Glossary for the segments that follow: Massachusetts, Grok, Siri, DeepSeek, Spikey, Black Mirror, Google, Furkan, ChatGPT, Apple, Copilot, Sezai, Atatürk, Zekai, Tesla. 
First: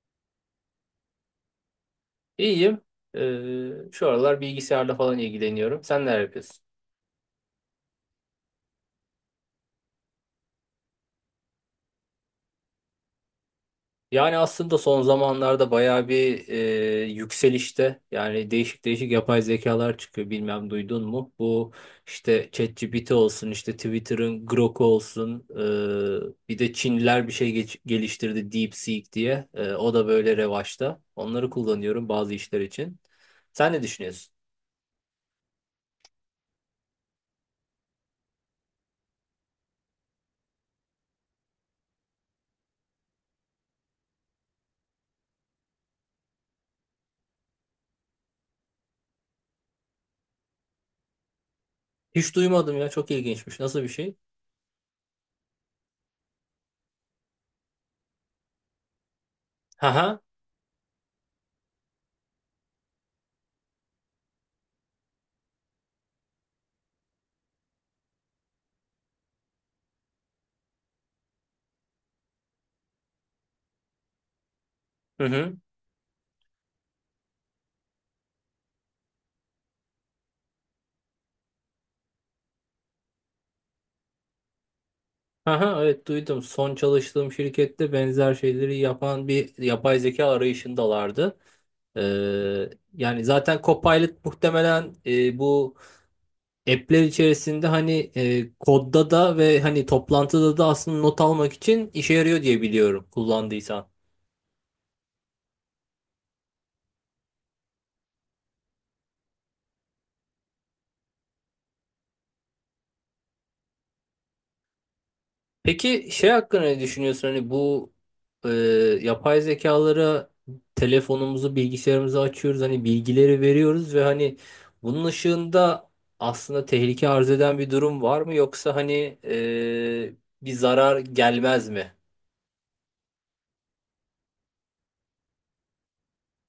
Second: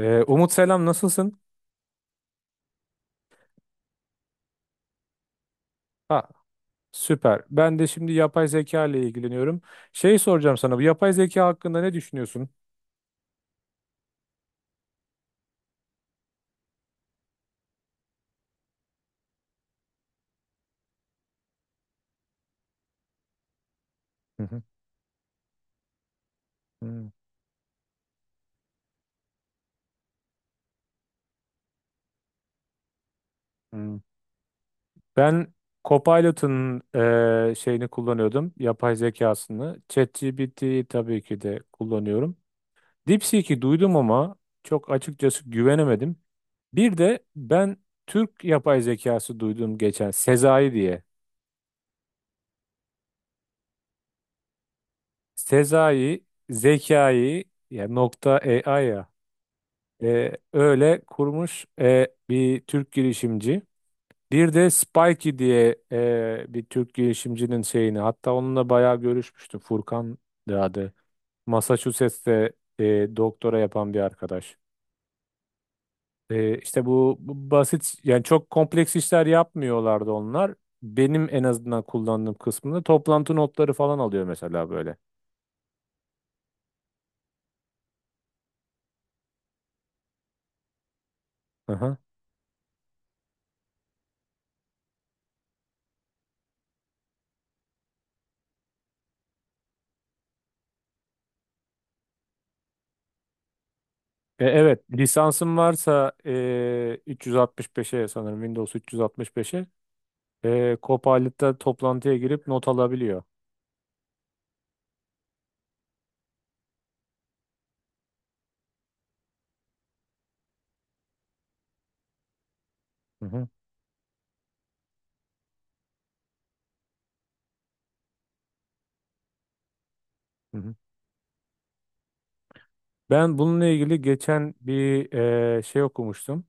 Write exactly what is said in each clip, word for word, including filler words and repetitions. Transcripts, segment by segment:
Ee, Umut, selam, nasılsın? İyiyim. Ee, şu aralar bilgisayarla falan ilgileniyorum. Sen neler Ha, yapıyorsun? süper. Ben de şimdi yapay zeka ile ilgileniyorum. Şey soracağım sana, bu yapay zeka hakkında ne düşünüyorsun? Yani aslında son zamanlarda bayağı bir e, yükselişte. Yani değişik değişik yapay zekalar çıkıyor. Bilmem duydun mu? Bu işte ChatGPT olsun, işte Hı Twitter'ın hı. Grok olsun. E, bir de Hı Çinliler bir şey geç- geliştirdi DeepSeek diye. E, o da böyle revaçta. Onları kullanıyorum bazı işler için. Sen ne hı. düşünüyorsun? Ben Copilot'un e, şeyini kullanıyordum. Yapay zekasını. ChatGPT 'yi tabii ki de kullanıyorum. DeepSeek'i duydum ama çok açıkçası güvenemedim. Bir de ben Türk yapay zekası duydum geçen, Sezai diye. Hiç duymadım ya. Çok ilginçmiş. Nasıl bir şey? Sezai, Zekai ya nokta A I ya. Haha. E, öyle kurmuş, e, bir Türk girişimci. Bir de Spikey diye, e, bir Türk girişimcinin şeyini, hatta onunla bayağı görüşmüştüm. Furkan da adı. Massachusetts'te e, doktora yapan bir arkadaş. Hı hı. E, işte bu, bu basit, yani çok kompleks işler yapmıyorlardı onlar. Benim en azından kullandığım kısmında toplantı notları falan alıyor mesela, böyle. Aha, evet duydum. Son çalıştığım şirkette benzer şeyleri yapan bir yapay zeka arayışındalardı. Aha. Ee, yani zaten Copilot muhtemelen e, bu app'ler içerisinde hani e, kodda da ve hani toplantıda da aslında not almak için işe yarıyor diye biliyorum kullandıysan. E, evet, lisansım varsa, e, üç yüz altmış beşe, sanırım Windows üç yüz altmış beşe, e, Copilot'ta toplantıya girip not alabiliyor. Peki şey hakkında ne düşünüyorsun? Hani bu e, yapay zekalara telefonumuzu, bilgisayarımızı açıyoruz. Hani Hı bilgileri hı. veriyoruz ve hani bunun ışığında aslında tehlike arz eden bir durum var mı? Yoksa hani e, bir Hı hı. zarar gelmez mi? Ben bununla ilgili geçen bir e, şey okumuştum.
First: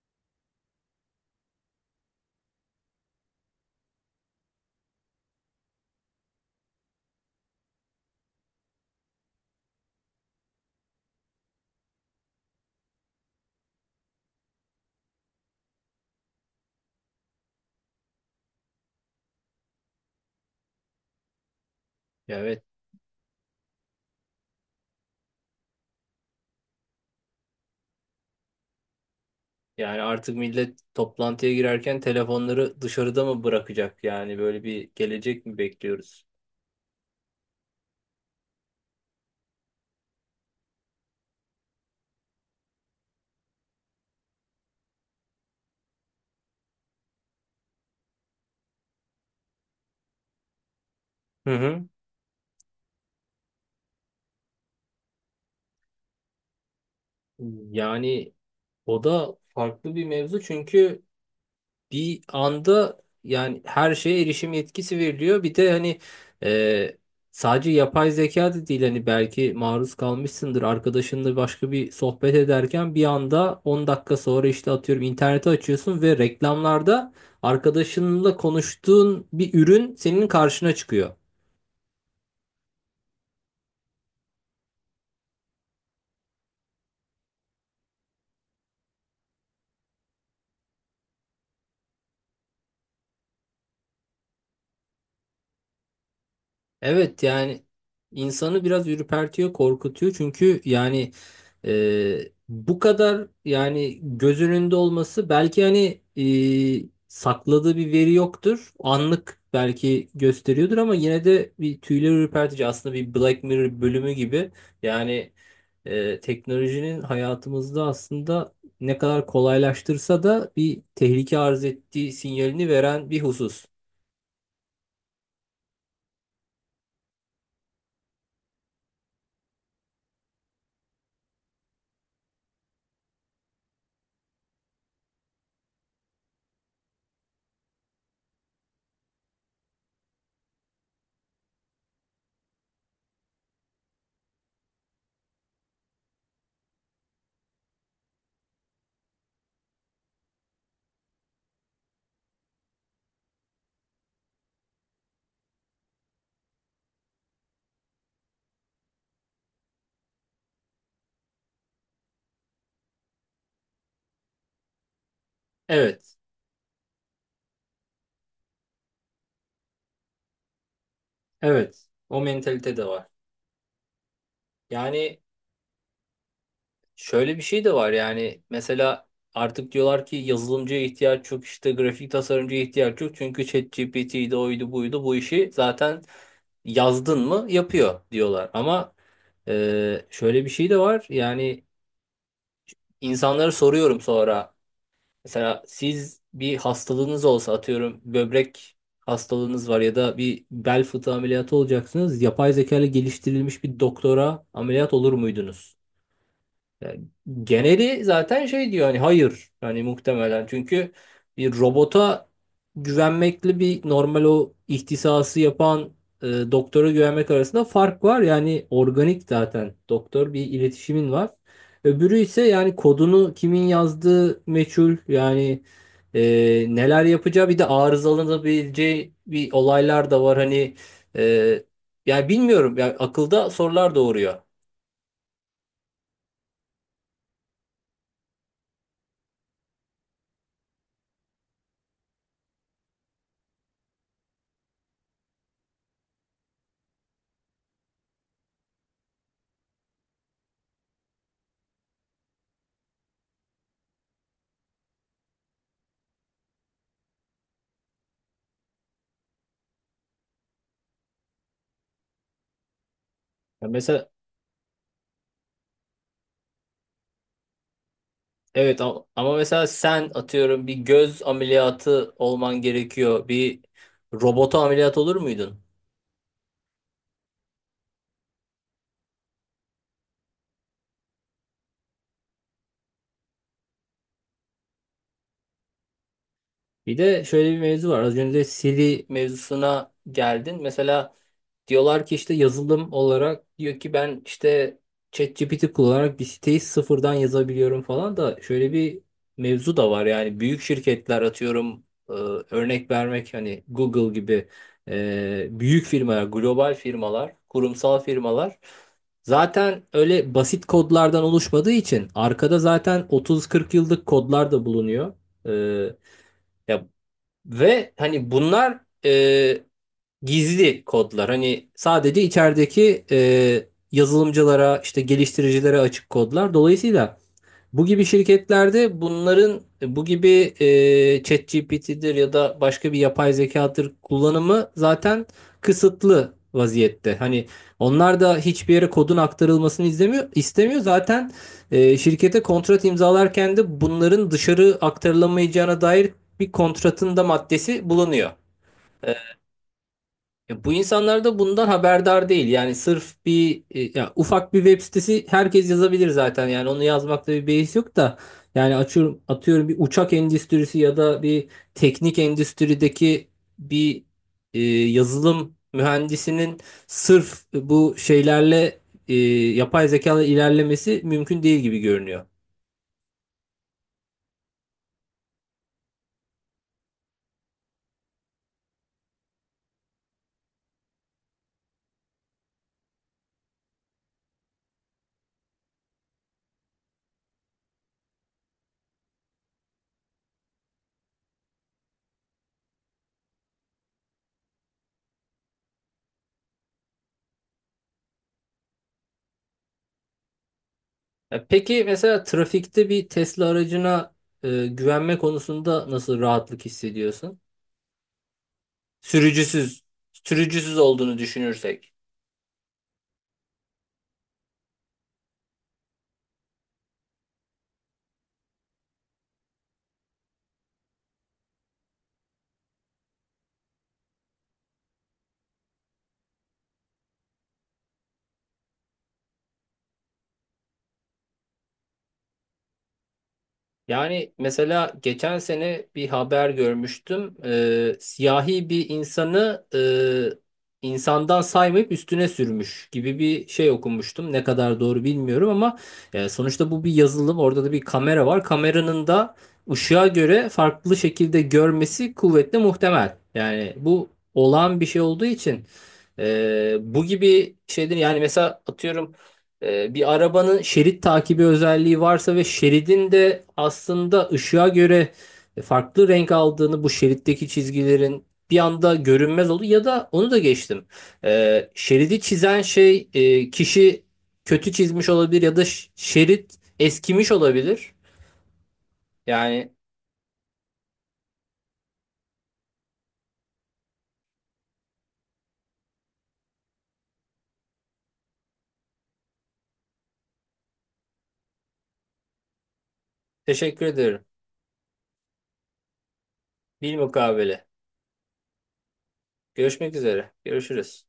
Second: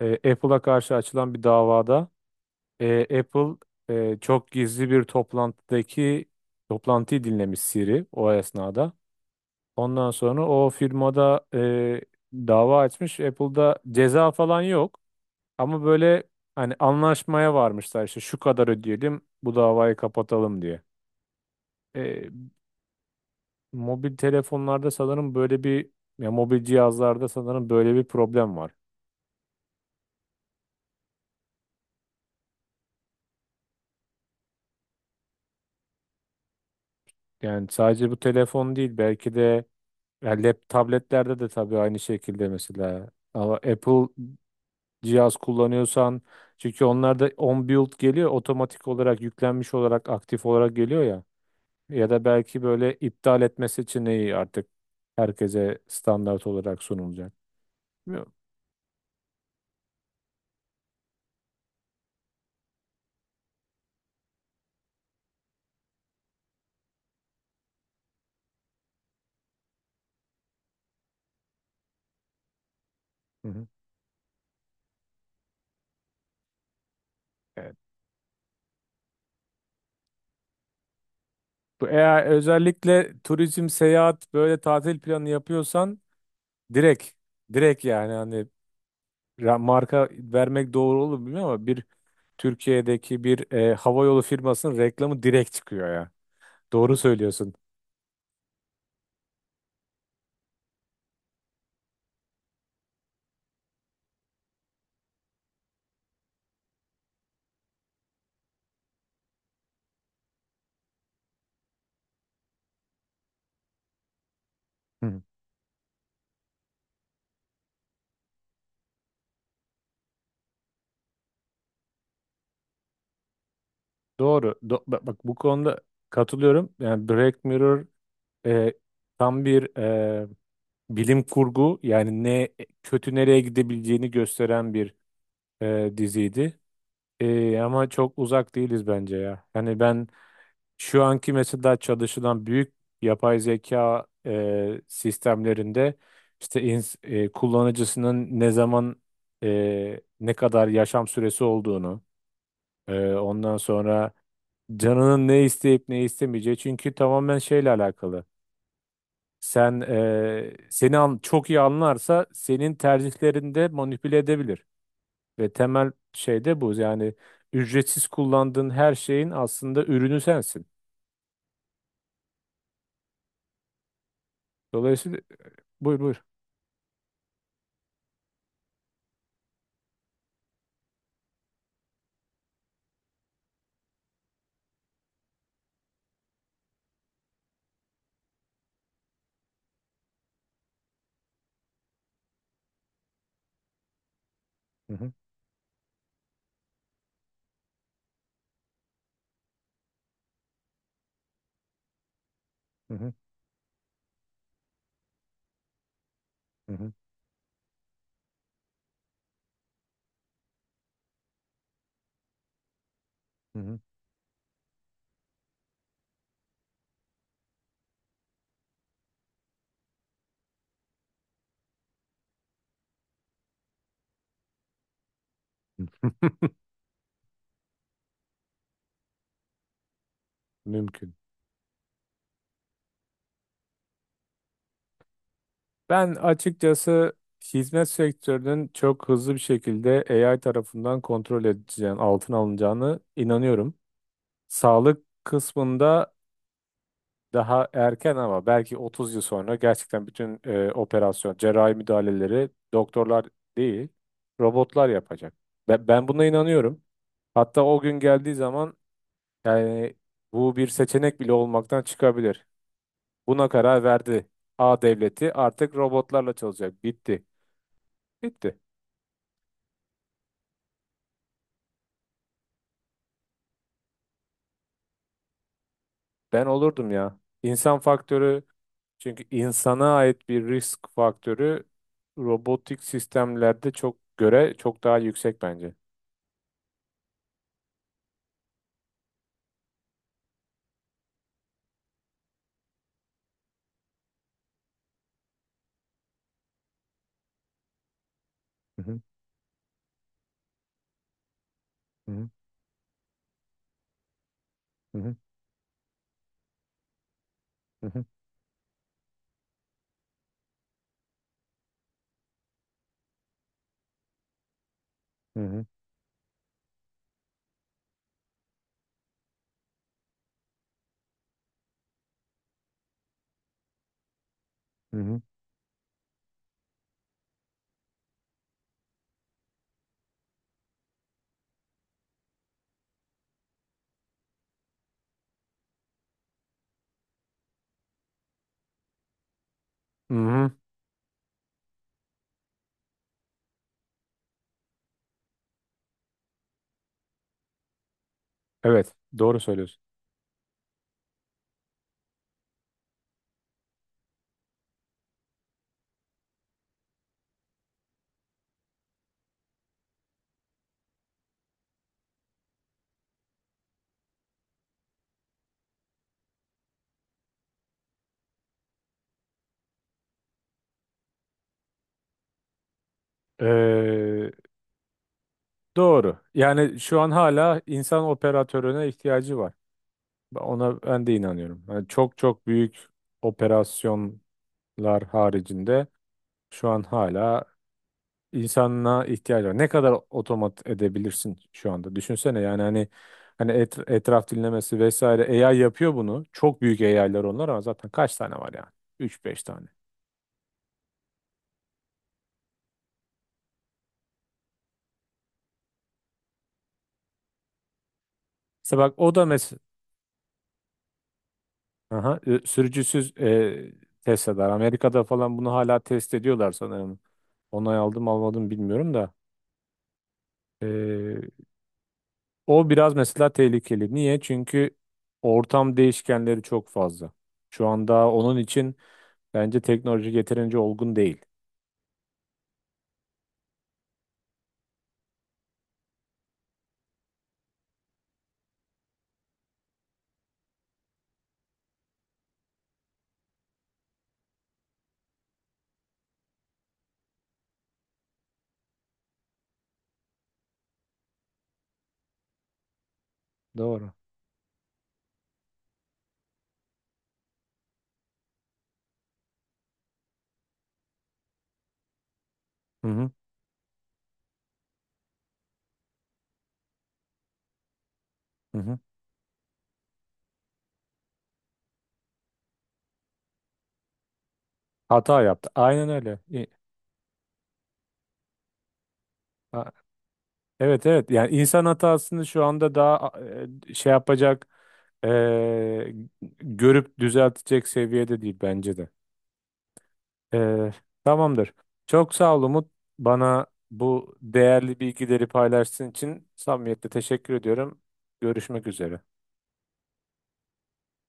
E, Apple'a karşı açılan bir davada, e, Apple e, çok gizli bir toplantıdaki toplantıyı dinlemiş Siri o esnada. Ondan sonra o firmada e, dava açmış. Apple'da ceza falan yok. Ama böyle hani, anlaşmaya varmışlar işte, şu kadar ödeyelim bu davayı kapatalım diye. Ya, evet. Mobil telefonlarda sanırım böyle bir, ya mobil cihazlarda sanırım böyle bir problem var. Yani artık millet toplantıya girerken telefonları dışarıda mı bırakacak? Yani böyle bir gelecek mi bekliyoruz? Yani sadece bu telefon değil belki de, ya lap tabletlerde de tabii aynı şekilde mesela, ama Apple cihaz kullanıyorsan, çünkü onlarda on build geliyor, otomatik olarak yüklenmiş olarak, aktif olarak geliyor ya, Hı hı. ya da belki böyle iptal etme seçeneği artık herkese standart olarak sunulacak. Bilmiyorum. Yani o da farklı bir mevzu çünkü bir anda yani her şeye erişim yetkisi veriliyor. Bir de hani e, sadece yapay zeka da değil hani belki maruz kalmışsındır arkadaşınla başka bir sohbet ederken bir Hı anda hı. on dakika sonra işte atıyorum interneti açıyorsun ve reklamlarda Evet. arkadaşınla konuştuğun bir ürün senin karşına çıkıyor. Bu Eğer özellikle turizm, seyahat, böyle tatil planı yapıyorsan, direkt direkt, yani hani, ra- marka vermek doğru olur mu bilmiyorum ama bir Türkiye'deki bir e, havayolu firmasının reklamı direkt çıkıyor ya. Doğru Evet söylüyorsun. yani insanı biraz ürpertiyor, korkutuyor. Çünkü yani e, bu kadar yani göz önünde olması belki hani e, sakladığı bir veri yoktur. Anlık belki gösteriyordur ama yine de bir tüyler ürpertici. Aslında bir Black Mirror bölümü gibi. Hı. Yani e, teknolojinin hayatımızda aslında ne kadar kolaylaştırsa da bir tehlike arz ettiği sinyalini veren bir husus. Doğru. Do- bak, bak bu konuda katılıyorum. Yani Black Mirror, e, tam bir, e, bilim kurgu, yani ne kötü, nereye gidebileceğini gösteren bir, e, diziydi. E, ama çok uzak değiliz bence ya. Hani ben, şu anki mesela çalışılan büyük yapay zeka e, sistemlerinde, işte ins- e, kullanıcısının ne zaman, e, ne kadar yaşam süresi olduğunu, e, ondan sonra canının ne isteyip ne istemeyeceği, çünkü tamamen şeyle alakalı. Sen e, seni an- çok iyi anlarsa senin tercihlerinde manipüle edebilir ve temel Evet, şey de bu. Yani ücretsiz kullandığın her şeyin aslında ürünü sensin. evet. O mentalite de var. Dolayısıyla, Yani buyur buyur. şöyle bir şey de var yani mesela artık diyorlar ki yazılımcıya ihtiyaç yok işte grafik tasarımcıya ihtiyaç yok çünkü ChatGPT'ydi oydu buydu bu işi zaten yazdın mı yapıyor diyorlar ama e, şöyle bir şey de var yani insanlara soruyorum sonra mesela siz bir hastalığınız olsa atıyorum böbrek hastalığınız var ya da bir bel fıtığı ameliyatı olacaksınız yapay zeka ile Hı hı, geliştirilmiş bir doktora ameliyat olur muydunuz? hı hı, Yani geneli zaten şey diyor hani hayır hani muhtemelen çünkü bir robota hı güvenmekle hı. bir normal o ihtisası yapan e, doktora güvenmek arasında fark var. Yani organik zaten doktor bir iletişimin var. Öbürü ise yani kodunu kimin yazdığı meçhul yani e, neler yapacağı bir de arızalanabileceği bir olaylar da var hani Mümkün. e, yani bilmiyorum yani akılda sorular doğuruyor. Ben açıkçası hizmet sektörünün çok hızlı bir şekilde A I tarafından kontrol edileceğini, altına alınacağını inanıyorum. Sağlık kısmında daha erken ama belki otuz yıl sonra gerçekten bütün e, operasyon, cerrahi müdahaleleri doktorlar değil, robotlar yapacak. Ben, ben buna inanıyorum. Hatta o gün geldiği zaman, yani bu bir seçenek bile olmaktan çıkabilir. Buna Yani karar mesela verdi. A devleti artık robotlarla çalışacak. Bitti. Bitti. evet ama, ama mesela sen atıyorum bir göz ameliyatı olman gerekiyor. Bir robota ameliyat olur muydun? Ben olurdum ya. İnsan faktörü, çünkü insana ait bir risk faktörü robotik sistemlerde çok göre çok daha yüksek bence. Bir de şöyle bir mevzu var. Az önce Siri mevzusuna geldin. Mesela diyorlar ki işte yazılım olarak diyor ki ben işte ChatGPT kullanarak bir siteyi sıfırdan yazabiliyorum falan da şöyle Hı bir hı, mevzu da var yani büyük şirketler atıyorum e, hı örnek vermek hani Google gibi hı, e, büyük firmalar, global firmalar, hı kurumsal hı, firmalar zaten öyle basit kodlardan oluşmadığı için arkada zaten otuz kırk yıllık kodlar da bulunuyor. hı hı, E, ya ve hani bunlar e, gizli kodlar. Hani sadece içerideki e, yazılımcılara, hı işte hı, hı hı. geliştiricilere açık kodlar. Dolayısıyla bu gibi şirketlerde bunların bu gibi e, ChatGPT'dir ya da başka bir yapay zekadır kullanımı zaten kısıtlı vaziyette. Hani onlar da hiçbir yere kodun aktarılmasını Hı izlemiyor, hı. istemiyor. Zaten e, şirkete kontrat imzalarken de bunların dışarı aktarılamayacağına dair bir kontratın da maddesi bulunuyor. Evet, E, doğru söylüyorsun. Ya bu insanlar da bundan haberdar değil. Yani sırf bir e, ya ufak bir web sitesi herkes yazabilir zaten. Yani onu yazmakta bir beis yok da yani açıyorum atıyorum bir uçak endüstrisi ya da bir teknik endüstrideki bir e, yazılım mühendisinin sırf bu şeylerle e, yapay zeka ile ilerlemesi mümkün değil gibi görünüyor. Ee, doğru. Yani şu an hala insan operatörüne ihtiyacı var. Ben- Ona ben de inanıyorum. Yani çok çok büyük operasyonlar haricinde şu an hala insana ihtiyaç var. Ne kadar otomat edebilirsin şu anda? Düşünsene, yani hani, hani et- etraf dinlemesi vesaire A I yapıyor bunu. Çok büyük A I'lar onlar, ama zaten kaç tane var yani? Üç beş tane. Ya peki mesela trafikte bir Tesla aracına e, güvenme konusunda nasıl rahatlık hissediyorsun? İşte bak, o da mes Sürücüsüz, sürücüsüz olduğunu düşünürsek. Aha, e, sürücüsüz e, test eder. Amerika'da falan bunu hala test ediyorlar sanırım. Onay aldım almadım bilmiyorum da. E, O biraz mesela tehlikeli. Niye? Çünkü ortam değişkenleri çok fazla. Şu anda onun için bence teknoloji yeterince olgun değil. Yani mesela geçen sene bir haber görmüştüm. Ee, siyahi bir insanı e, insandan saymayıp üstüne sürmüş gibi bir şey okumuştum. Ne kadar doğru bilmiyorum ama e, sonuçta bu bir yazılım. Orada da bir kamera var. Kameranın da ışığa göre farklı şekilde görmesi kuvvetle muhtemel. Yani Doğru. bu olağan bir şey olduğu için e, bu gibi şeyler yani mesela atıyorum Ee, bir arabanın şerit takibi özelliği varsa ve Hı hı, şeridin de aslında ışığa göre farklı renk aldığını bu şeritteki çizgilerin hı bir hı. anda görünmez oldu ya da onu da geçtim. Ee, şeridi çizen şey e, kişi kötü çizmiş Hata olabilir yaptı. ya da Aynen ş- öyle. İ- şerit eskimiş olabilir. a- Yani Evet, evet. Yani insan hatasını şu anda daha e, şey yapacak, e, görüp düzeltecek seviyede değil bence de. Ee, Tamamdır. Çok sağ ol, Umut. Bana teşekkür bu ederim. değerli bilgileri paylaştığın için samimiyetle teşekkür Bilmukabele. ediyorum. Görüşmek üzere. Görüşmek üzere. Görüşürüz.